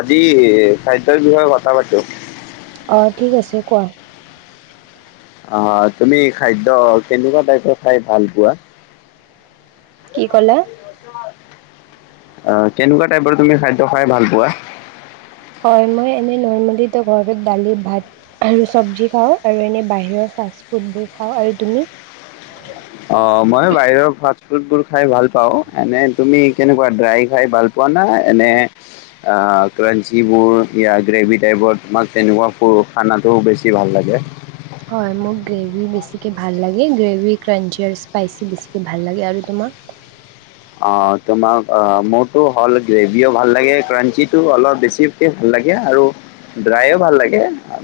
আজি খাদ্যৰ বিষয়ে কথা পাতো। অ ঠিক আছে কোৱা। অ তুমি খাদ্য কেনেকুৱা টাইপৰ খাই ভাল পোৱা? কি ক'লা [inaudible] আহ কেনেকুৱা টাইপৰ তুমি খাদ্য খাই ভাল পোৱা? হয় মই এনে নৰ্মেলো ঘৰত দালি ভাত আৰু চব্জি খাওঁ আৰু এনে বাহিৰৰ ফাষ্ট ফুডবোৰ খাওঁ আৰু তুমি? অ মই বাহিৰৰ ফাষ্টফুডবোৰ খাই ভাল পাওঁ এনে তুমি কেনেকুৱা ড্ৰাই খাই ভাল পোৱা না এনে ক্ৰাঞ্চিবোৰ ই গ্ৰেভি টাইপৰ তোমাক তেনেকুৱা খানাটো বেছি ভাল লাগে হয় মোক গ্ৰেভিী বেছিকৈ ভাল লাগে গ্ৰেভী ক্ৰাঞ্চি আৰু স্পাইচি বেছিকে ভাল লাগে আৰু তোমাক আহ তোমাক আহ মোৰতো হ'ল গ্ৰেভিও ভাল লাগে ক্ৰাঞ্চিটো অলপ বেছিকে ভাল লাগে আৰু ড্ৰাইও ভাল লাগে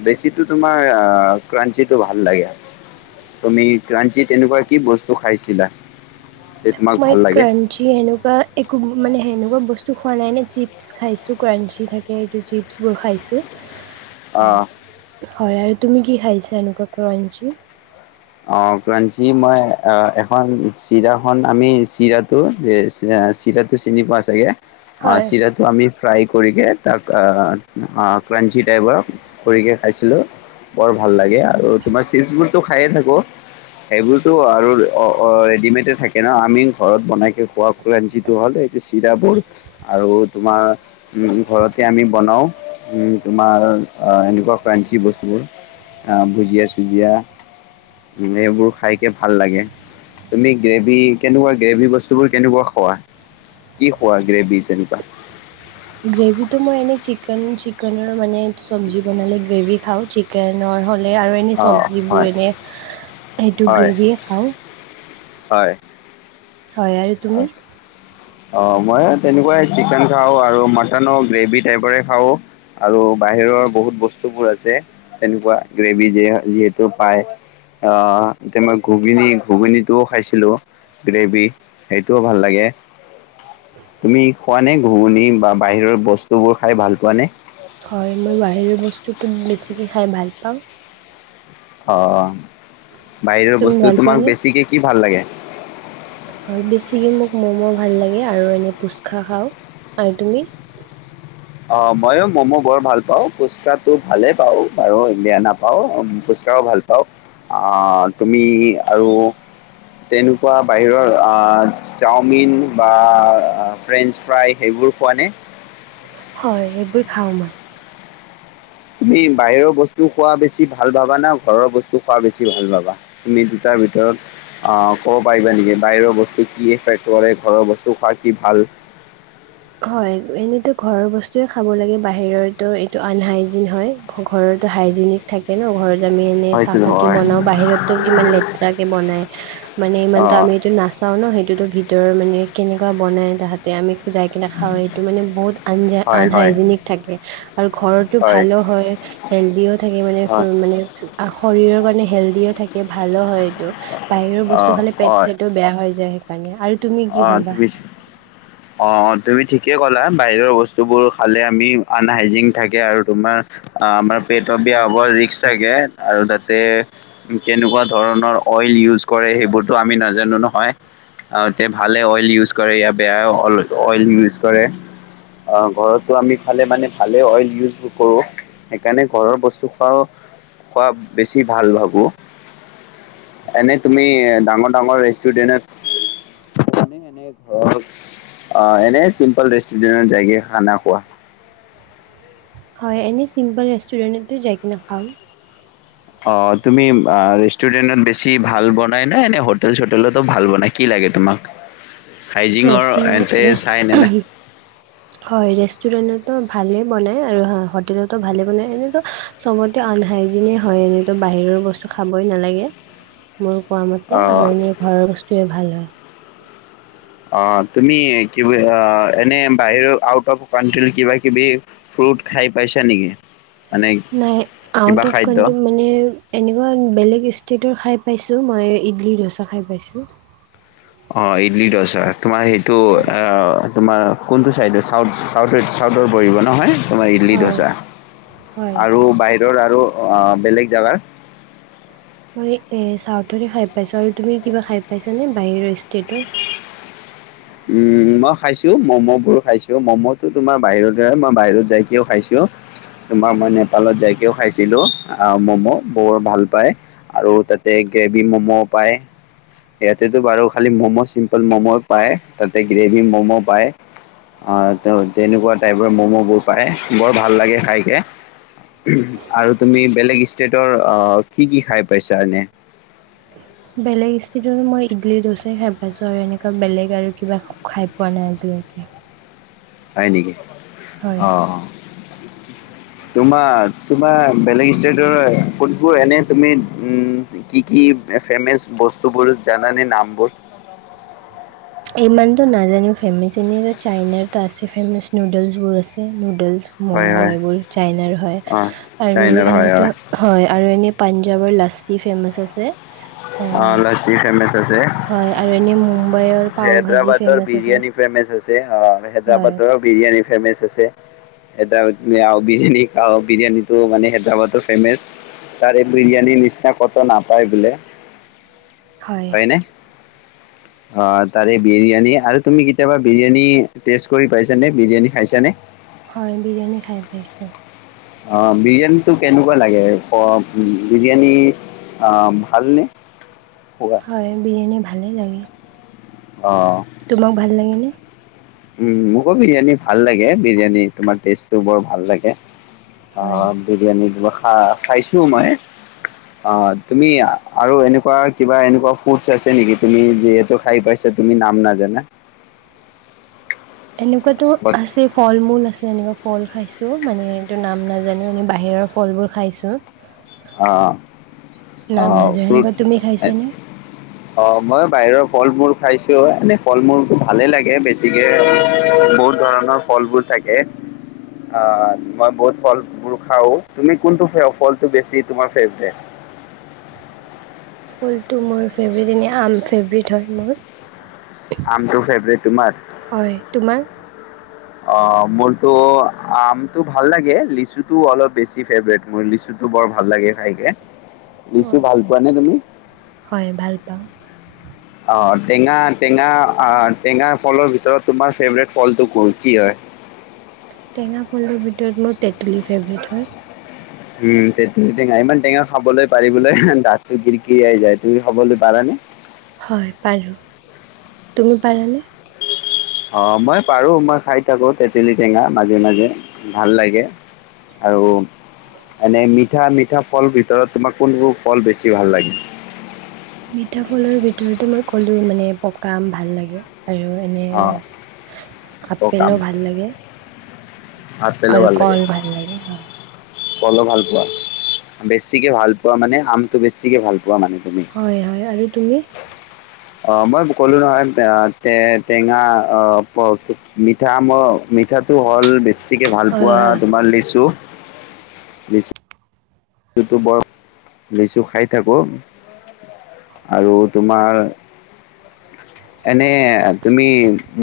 বেছিতো তোমাৰ আহ ক্ৰাঞ্চিটো ভাল লাগে তুমি ক্ৰাঞ্চি তেনেকুৱা কি বস্তু খাইছিলা যে তোমাক ভাল লাগে যি সেনেকুৱা একো মানে সেনেকুৱা বস্তু খোৱা নাই নে চিপছ খাইছোঁ ক্ৰাঞ্চি থাকে এইটো চিপছবোৰ খাইছোঁ আহ হয় আৰু তুমি কি খাইছন কাকণঞ্চ অ কঞ্চি মই এখন চিৰাখন আমি চিৰাটো চিৰাটো চিনি পোৱা চাগে আ হয় চিৰাটো আমি ফ্ৰাই খকৈ তাক ক্ৰাঞ্চি টাইপৰ খৰিকৈ খাইছিলোঁ বৰ ভাল লাগে আৰু আৰু তোমাৰ চি খাই থাকে সেইবোৰতো আৰু ৰেডিমেডে থাকে ন আমি ঘৰত বনাইকে খোৱা ক্ৰাঞ্চিটো হ'ল এইটো চিৰাবোৰ আৰু তোমাৰ উ ঘৰতে আমি বনাও উ তোমাৰ এনেকুৱা ক্ৰাঞ্চি বস্তুবোৰ আহ ভুজিয়া চুজিয় উ সেইবোৰ খাইকে ভাল লাগে তুমি গ্ৰেভিী কেনেকুৱা গ্ৰেভিী বস্তুবোৰ কেনেকুৱা খোৱা কি খোৱা গ্ৰেভিী তেনেকুৱা গ্ৰেভিটো মই এনে চিকেন চিকেনৰ মানে চব্জি বনালে গ্ৰেভি খাওঁ চিকেনৰ হ আৰু এনেই অঁ চব্জিবোৰ হয় এনে সেইটো হয় গ্ৰেভিয়ে খাওঁ হয় হয় আৰু তুমি আহ মই তেনেকুৱাই চিকেন খাওঁ আৰু মটনৰ গ্ৰেভি টাইপৰে খাওঁ আৰু বাহিৰৰ বহুত বস্তুবোৰ আছে তেনেকুৱা গ্ৰেভী য যিহেতু পাই আহ এতিয়া মই ঘুগনি ঘুগনীটোও খাইছিলো গ্ৰেভি সেইটোও ভাল লাগে তুমি খোৱা নে ঘূুণণী বা বাহিৰৰ বস্তুবোৰ খাই ভাল পোৱা নে হয় মই বাহিৰে বস্তু [unintelligible] বেছিকৈ খাই ভাল পাওঁ অ বাহিৰৰ তুমি বস্তু ভাল তোমাক পোৱানে বেছিকে কি ভাল লাগে হয় বেছিকে মোক মম' ভাল লাগে আৰু এনে পুচখা খাওঁ আৰু তুমি অঁ ময়ো ম'ম' বৰ ভাল পাওঁ ফুচকাটো ভালেই পাওঁ আৰু বিয়া নাপাওঁ ফুচ্কাও ভাল পাওঁ তুমি আৰু তেনেকুৱা বাহিৰৰ চাওমিন বা ফ্ৰেঞ্চ ফ্ৰাই সেইবোৰ খোৱা নে হয় এইবোৰ খাওঁ মই তুমি বাহিৰৰ বস্তু খোৱা বেছি ভাল পাবা না ঘৰৰ বস্তু খোৱা বেছি ভাল পাবা তুমি দুটাৰ ভিতৰত আঁহ কব পাৰিবা নেকি বাহিৰৰ বস্তু কি এফেক্ট কৰে ঘৰৰ বস্তু খোৱা কি ভাল হয় এনেতো ঘৰৰ বস্তুৱয়ে খাব লাগে বাহিৰো এইটো আনহাইজিন হয় ঘৰতো হাইজিনিক থাকে ন ঘৰত আমি এনে হয়তো চাফাক কে নহয় বনাওঁ বাহিৰতো কিমান লেতেৰা কে বনাই মানে অ ইমানতো আমি এইটো নাচাওঁ ন সেইটোতো ভিত তেঁওৰ মানে কেনেকুৱা বনাই তাহাতে আমি খাওঁ সেইটো মানে বহুত আনজ হয় হয় আনহাইজেনিক থাকে আৰু ঘৰতটো ভালো হয় হেল্ডিও থাকে মানে হয় মানে শৰীৰৰ কাৰণে হেল্ডিও থাকে ভালো হয় বাহিৰৰ অ বস্তু খালি পেট চেটও বেয়া হৈ যায় কাৰণে অঁ অঁ তুমিছ অঁ অঁ তুমি ঠিকে ক'লা বাহিৰৰ বস্তুবোৰ খালে আমি আনহাইজিন থাকে আৰু তোমাৰ আমাৰ পেটৰ বেয়া হব ৰিক্স থাকে আৰু তাতে কেনেকুৱা ধৰণৰ অইল ইউজ কৰে সেইবোৰতো আমি নাজানো নহয়। ভালে অইল ইউজ কৰে ইয় বেয়া অইল ইউজ কৰে ঘৰতো আমি খালে মানে ভালেই অইল ইউজ কৰোঁ সেইকাৰণে ঘৰৰ বস্তু খোৱাওঁ খোৱা বেছি ভাল ভাবোঁ এনে তুমি ডাঙৰ ডাঙৰ ৰেষ্টুৰেণ্টত মান এনে ঘৰ অঁ এনে চিম্পল ৰেষ্টুৰেণ্টৰ জগা খানা খোৱা হয় এনেই চিম্পল ৰেষ্টুৰেণ্টতে যায় কি নখাওঁ অঁ তুমি ৰেষ্টুৰেণ্টত বেছি ভাল বনাই নাই ননে? হোটেল চোটেলতো ভাল বনাই কি লাগে তোমাক? হাইজিঙৰ এন্তে ৰেষ্টুৰেন্ট, চাই নে নাই? হম হয় ৰেষ্টুৰেন্ট ভালে বনাই আৰু হোটেলতো ভালে বনাই এনেতো চবতে আনহাইজনে হয় এনেতো বাহিৰৰ বস্তু খাবই নালাগে মোৰ কোৱা মতে অ' আৰু এনে ঘৰৰ বস্তুুৱে ভাল হয় অঁ, তুমি এনে বাহিৰ আউটৰ কিবা কিবি ফ্ৰুট খাই পাইছ নেকি? মানে নাইট কিবা অফ খাদ্য? কট মানে এনেকুৱা বেলেগ ষ্ট ৰ খাই পাইছোঁ মই ইডলি ধোচা খাই পাইছোঁ অঁ ইডলি দৌচা তোমাৰ সেইটো হয় তোমাৰ কোনটো ছাইডে ছাউথ চাউথ চাউথৰ বহিব নহয় তোমাৰ ইডলি হয় ধৌচা হয় আৰু বাহিৰৰ টো অঁ বেলেগ জেগাৰ মই এ চাউথতে খাই পাইছো আৰু তুমি কিবা খাই পাইছানে বাহিৰৰ ষ্টেটৰ উম মই খাইছো ম'ম' বোৰ খাইছো ম'ম তোমাৰ বাহিৰত মই বাহিৰত যাইকেও খাইছো তোমাৰ মই নেপালত যাইকেও খাইছিলো আঁহ ম'ম' বৰ ভাল পায় আৰু তাতে গ্ৰেভি মম'ও পায় সিহতেতো বাৰু খালি ম'ম' চিম্পল ম'ম' পায় তাতে গ্ৰেভি ম'ম' পায় আহ তেনেকুৱা টাইপৰ ম'ম'বোৰ পায় বৰ ভাল লাগে খাইকে আৰু তুমি বেলেগ ষ্টেটৰ আহ কি কি খাই পাইছা নে বেলেগ মই ইডলি দৌচা খাই পাইছো আৰু এনেকুৱা বেলেগ আৰু কিবা খাই পোৱা নাই আজিলৈকে হয় নেকি হয় অঁ, তোমাৰ তোমাৰ বেলেগ ষ্টেটৰ ফুডবোৰ এনে তুমি উ কি কি ফেমচ বস্তুবোৰ জানে নামবোৰ ইমানতো নাজানোও ফেমাচ এনেইো চাইনাৰতো আছে ফেমাচ নুডলছবোৰ আছে নুডলছ ম'ম হয় হয় এই বোৰ চাইনাৰ অ'। আৰু চাইনাৰ হয় এনেকৈ হয় এনেকৈ যাবৰ লাছি ফেমচ আছে। অ লচি ফেমাচ আছে, হয়, আৰু এনেই মুম্বাইৰ। পাও ভাজি হেদৰাবাদৰ ফেমাছ আছে বিৰিয়ান ফেমছ আছে অ হয় হেদৰাবাদৰ বিৰিয়ানী। ফেমেচ আছে, হেদ্ৰাবাদ [inaudible] বিৰিয়ানী আও বিৰিয়ানীটো মানে হেদ্ৰাবাদ ফেমেচ। তাৰে এই বিৰিয়ানীৰ নিচিনা কত নাপায় বোলে। হয়। হয়নে? অ তাৰে বিৰিয়ানী আৰু তুমি কেতিয়াবা বিৰিয়ানী টেষ্ট কৰি পাইছানে? বিৰিয়ানী খাইছানে? হয় বিৰিয়ানী খাই পাইছোঁ। অ বিৰিয়ানীটো কেনেকুৱা লাগে অ, বিৰিয়ানী আ ভালনে? খোৱা হয় বিৰিয়ানী ভালেই লাগে। তোমাক ভাল লাগে নে? উ মোকো বিৰিয়ানী ভাল লাগে, বিৰিয়ানী তোমাৰ টেষ্টটো বৰ ভাল লাগে। অ হয় বিৰিয়ানী দিবা। অঁ খাইছো মই। অ তুমি আৰু এনেকুৱা কিবা এনেকুৱা ফুড আছে নেকি তুমি যিহেতু খাই পাইছা তুমি নাম নাজানা। এনেকুৱাতো বাট আছে ফল মূল আছে এনেকুৱা। ফল খাইছোঁ মানে এইটো নাম নাজানো এনেই বাহিৰৰ ফলবোৰ খাইছোঁ। অ নাম আহ নাজানো এনেকুৱা ফ্ৰুট তুমি খাইছানে [inaudible] অ মই বাহিৰৰ ফল মূল খাইছো, এনে ফল মূল ভালে লাগে বেছিকে বহুত ধৰণৰ ফলবোৰ থাকে। আহ মই বহুত ফলবোৰ খাও, তুমি কোনটো ফলটো বেছি? তোমাৰ ফেভৰিট? ফুলটো মোৰ ফেভাৰট এনেই আম ফেভৰেট হয় মোৰ। আমটো ফেভৰেট তোমাৰ? হয় তোমাৰ অ মোৰতো আমটো ভাল লাগে লিচুটো অলপ বেছি ফেভাৰেট মোৰ লিচুটো বৰ ভাল লাগে খাইকে। লিচু হয় ভাল পোৱা নে তুমি? হয়, ভাল পাওঁ অ টেঙা টেঙা টেঙা ফলৰ ভিতৰত তোমাৰ ফেভৰেট ফলটো কোন কি হয়? টেঙা ফলৰ ভিতৰত মোৰ তেতলী ফেভৰেট হয়। উম তে টেঙা ইমান টেঙা খাবলৈ পাৰিবলে দাঁতটো কিৰকিৰাই যায় তুমি খাবলৈ পাৰা নে? হয় পাৰো, তুমি পাৰানে? অ মই পাৰো মই খায় থাকো তেতেলী টেঙা মাজে মাজে, ভাল লাগে আৰু। এনে মিঠ মিঠা মিঠা ফলৰ ভিতৰত তোমাক কোনবোৰ ফল বেছি ভাল লাগে? মিঠা ফলৰ ভিতৰততে মই ক'লো মানে পকা আম ভাল লাগে। আৰু এনে অ পকাম আপেলো ভাল লাগে। আপেলো আৰু ভাল লাগে কল ভাল লাগে হয় কলো ভাল পোৱা বেছিকে ভাল পোৱা মানে, আমটো বেছিকে ভাল পোৱা। মানে তুমি হয় হয় আৰু তুমি অ মই ক'লো নহয় টে টেঙা বেছিকৈ হয় ভালপোৱা হয় তোমাৰ লিষ্টোঁ বিশ লিচুটো বৰ লিচু খাই থাকো আৰু তোমাৰ এনে তুমি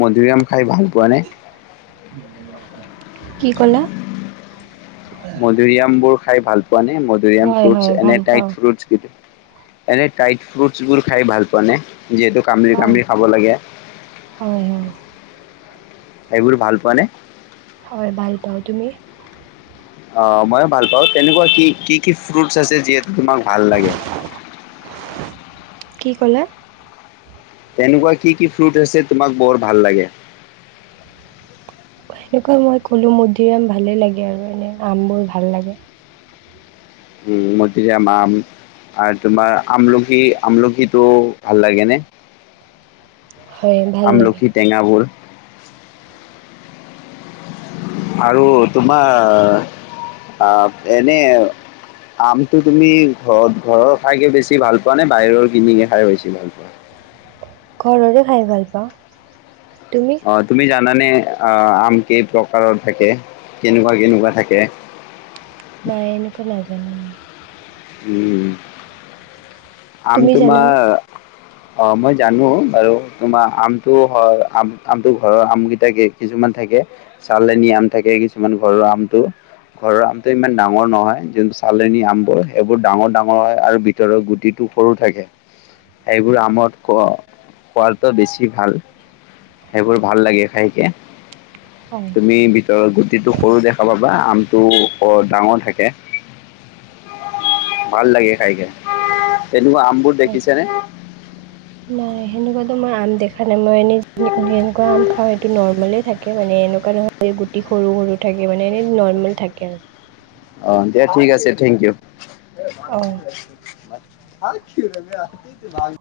মধুুৰী আম খাই ভাল পোৱা নে উ মধুৰি আমবোৰ খাই ভাল মধুৰী আম হয়, ফ্ৰুটচ হয়, এনে ভাল টাইট পাওঁ। ফ্ৰুট ক এনে টাই ফ্ৰুটছ বোৰ খাই ভাল পোৱা নে যিহেতু কামিৰি হয়, কামিৰি খাব লাগে হয়, হয়, এইবোৰ ভাল পোৱা নে হয়, ভাল পাওঁ। তুমি? অ, ময়ো ভাল পাওঁ। তেনেকুৱা কি, কি, কি, ফ্ৰুটছ আছে যিহেতু তোমাক ভাল লাগে। কি কলা? তেনেকুৱা কি, কি ফুট আছে তোমাক বৰ ভাল লাগে। সেনেকুৱা মই ক'লো মুধি আম ভালে লাগে। আৰু এনে আম বোৰ ভাল লাগে। উম, মধুৰী আম-আম আৰু তোমাৰ আমলখি, আমলখিটো ভাল লাগে নে? হয়, ভাল লাগে। আমলখি টেঙাবোৰ [inaudible] আৰু তোমাৰ এনে আমটো তুমি ঘৰত ঘৰৰ খাইকে বেছি ভাল পোৱা নে, বাহিৰৰ কিনিকে খাই বেছি ভাল পোৱা। ঘৰৰে খাই ভাল পাওঁ। তুমি? অ, তুমি জানানে? আম কেই প্ৰকাৰৰ থাকে, কেনেকুৱা, কেনেকুৱা থাকে। নাই, এনেকুৱা নাজানো। [unintelligible] উম। আমি তুমি তোমাৰ জানানে? অ, মই জানো বাৰু তোমাৰ আমটো হয় আম-আমটো ঘৰৰ আম কেইটা কিছুমান থাকে চালনী আম থাকে কিছুমান ঘৰৰ আমটো, ঘৰৰ আমটো ইমান ডাঙৰ নহয়। যোনটো চালনী আমবোৰ সেইবোৰ ডাঙৰ, ডাঙৰ হয় আৰু ভিতৰৰ গুটিত টো সৰু থাকে। সেইবোৰ আমত খোৱাদটো বেছি ভাল। সেইবোৰ ভাল লাগে খাইকৈ। হয়, তুমি ভিতৰত গুটিটো সৰু দেখা পাবা। আমটো অ, ডাঙৰ থাকে। ভাল লাগে খাই কে। তেনেকুৱা আমবোৰ হয়। দেখিছে নে। তোমাৰ আম দেখা মানে মই এনে যেনেকুৱা আম খাওঁ, সেইটো নৰ্মলে থাকে। থাকে মানে এনেকুৱা নহয় যে গুটি সৰু, সৰু থাকে মানে এনে নৰ্মেল থাকে আৰু। অ, দিয়া ঠিক আছে, থেংক ইউ। [inaudible] অ'। হ কি [unintelligible] আ ভ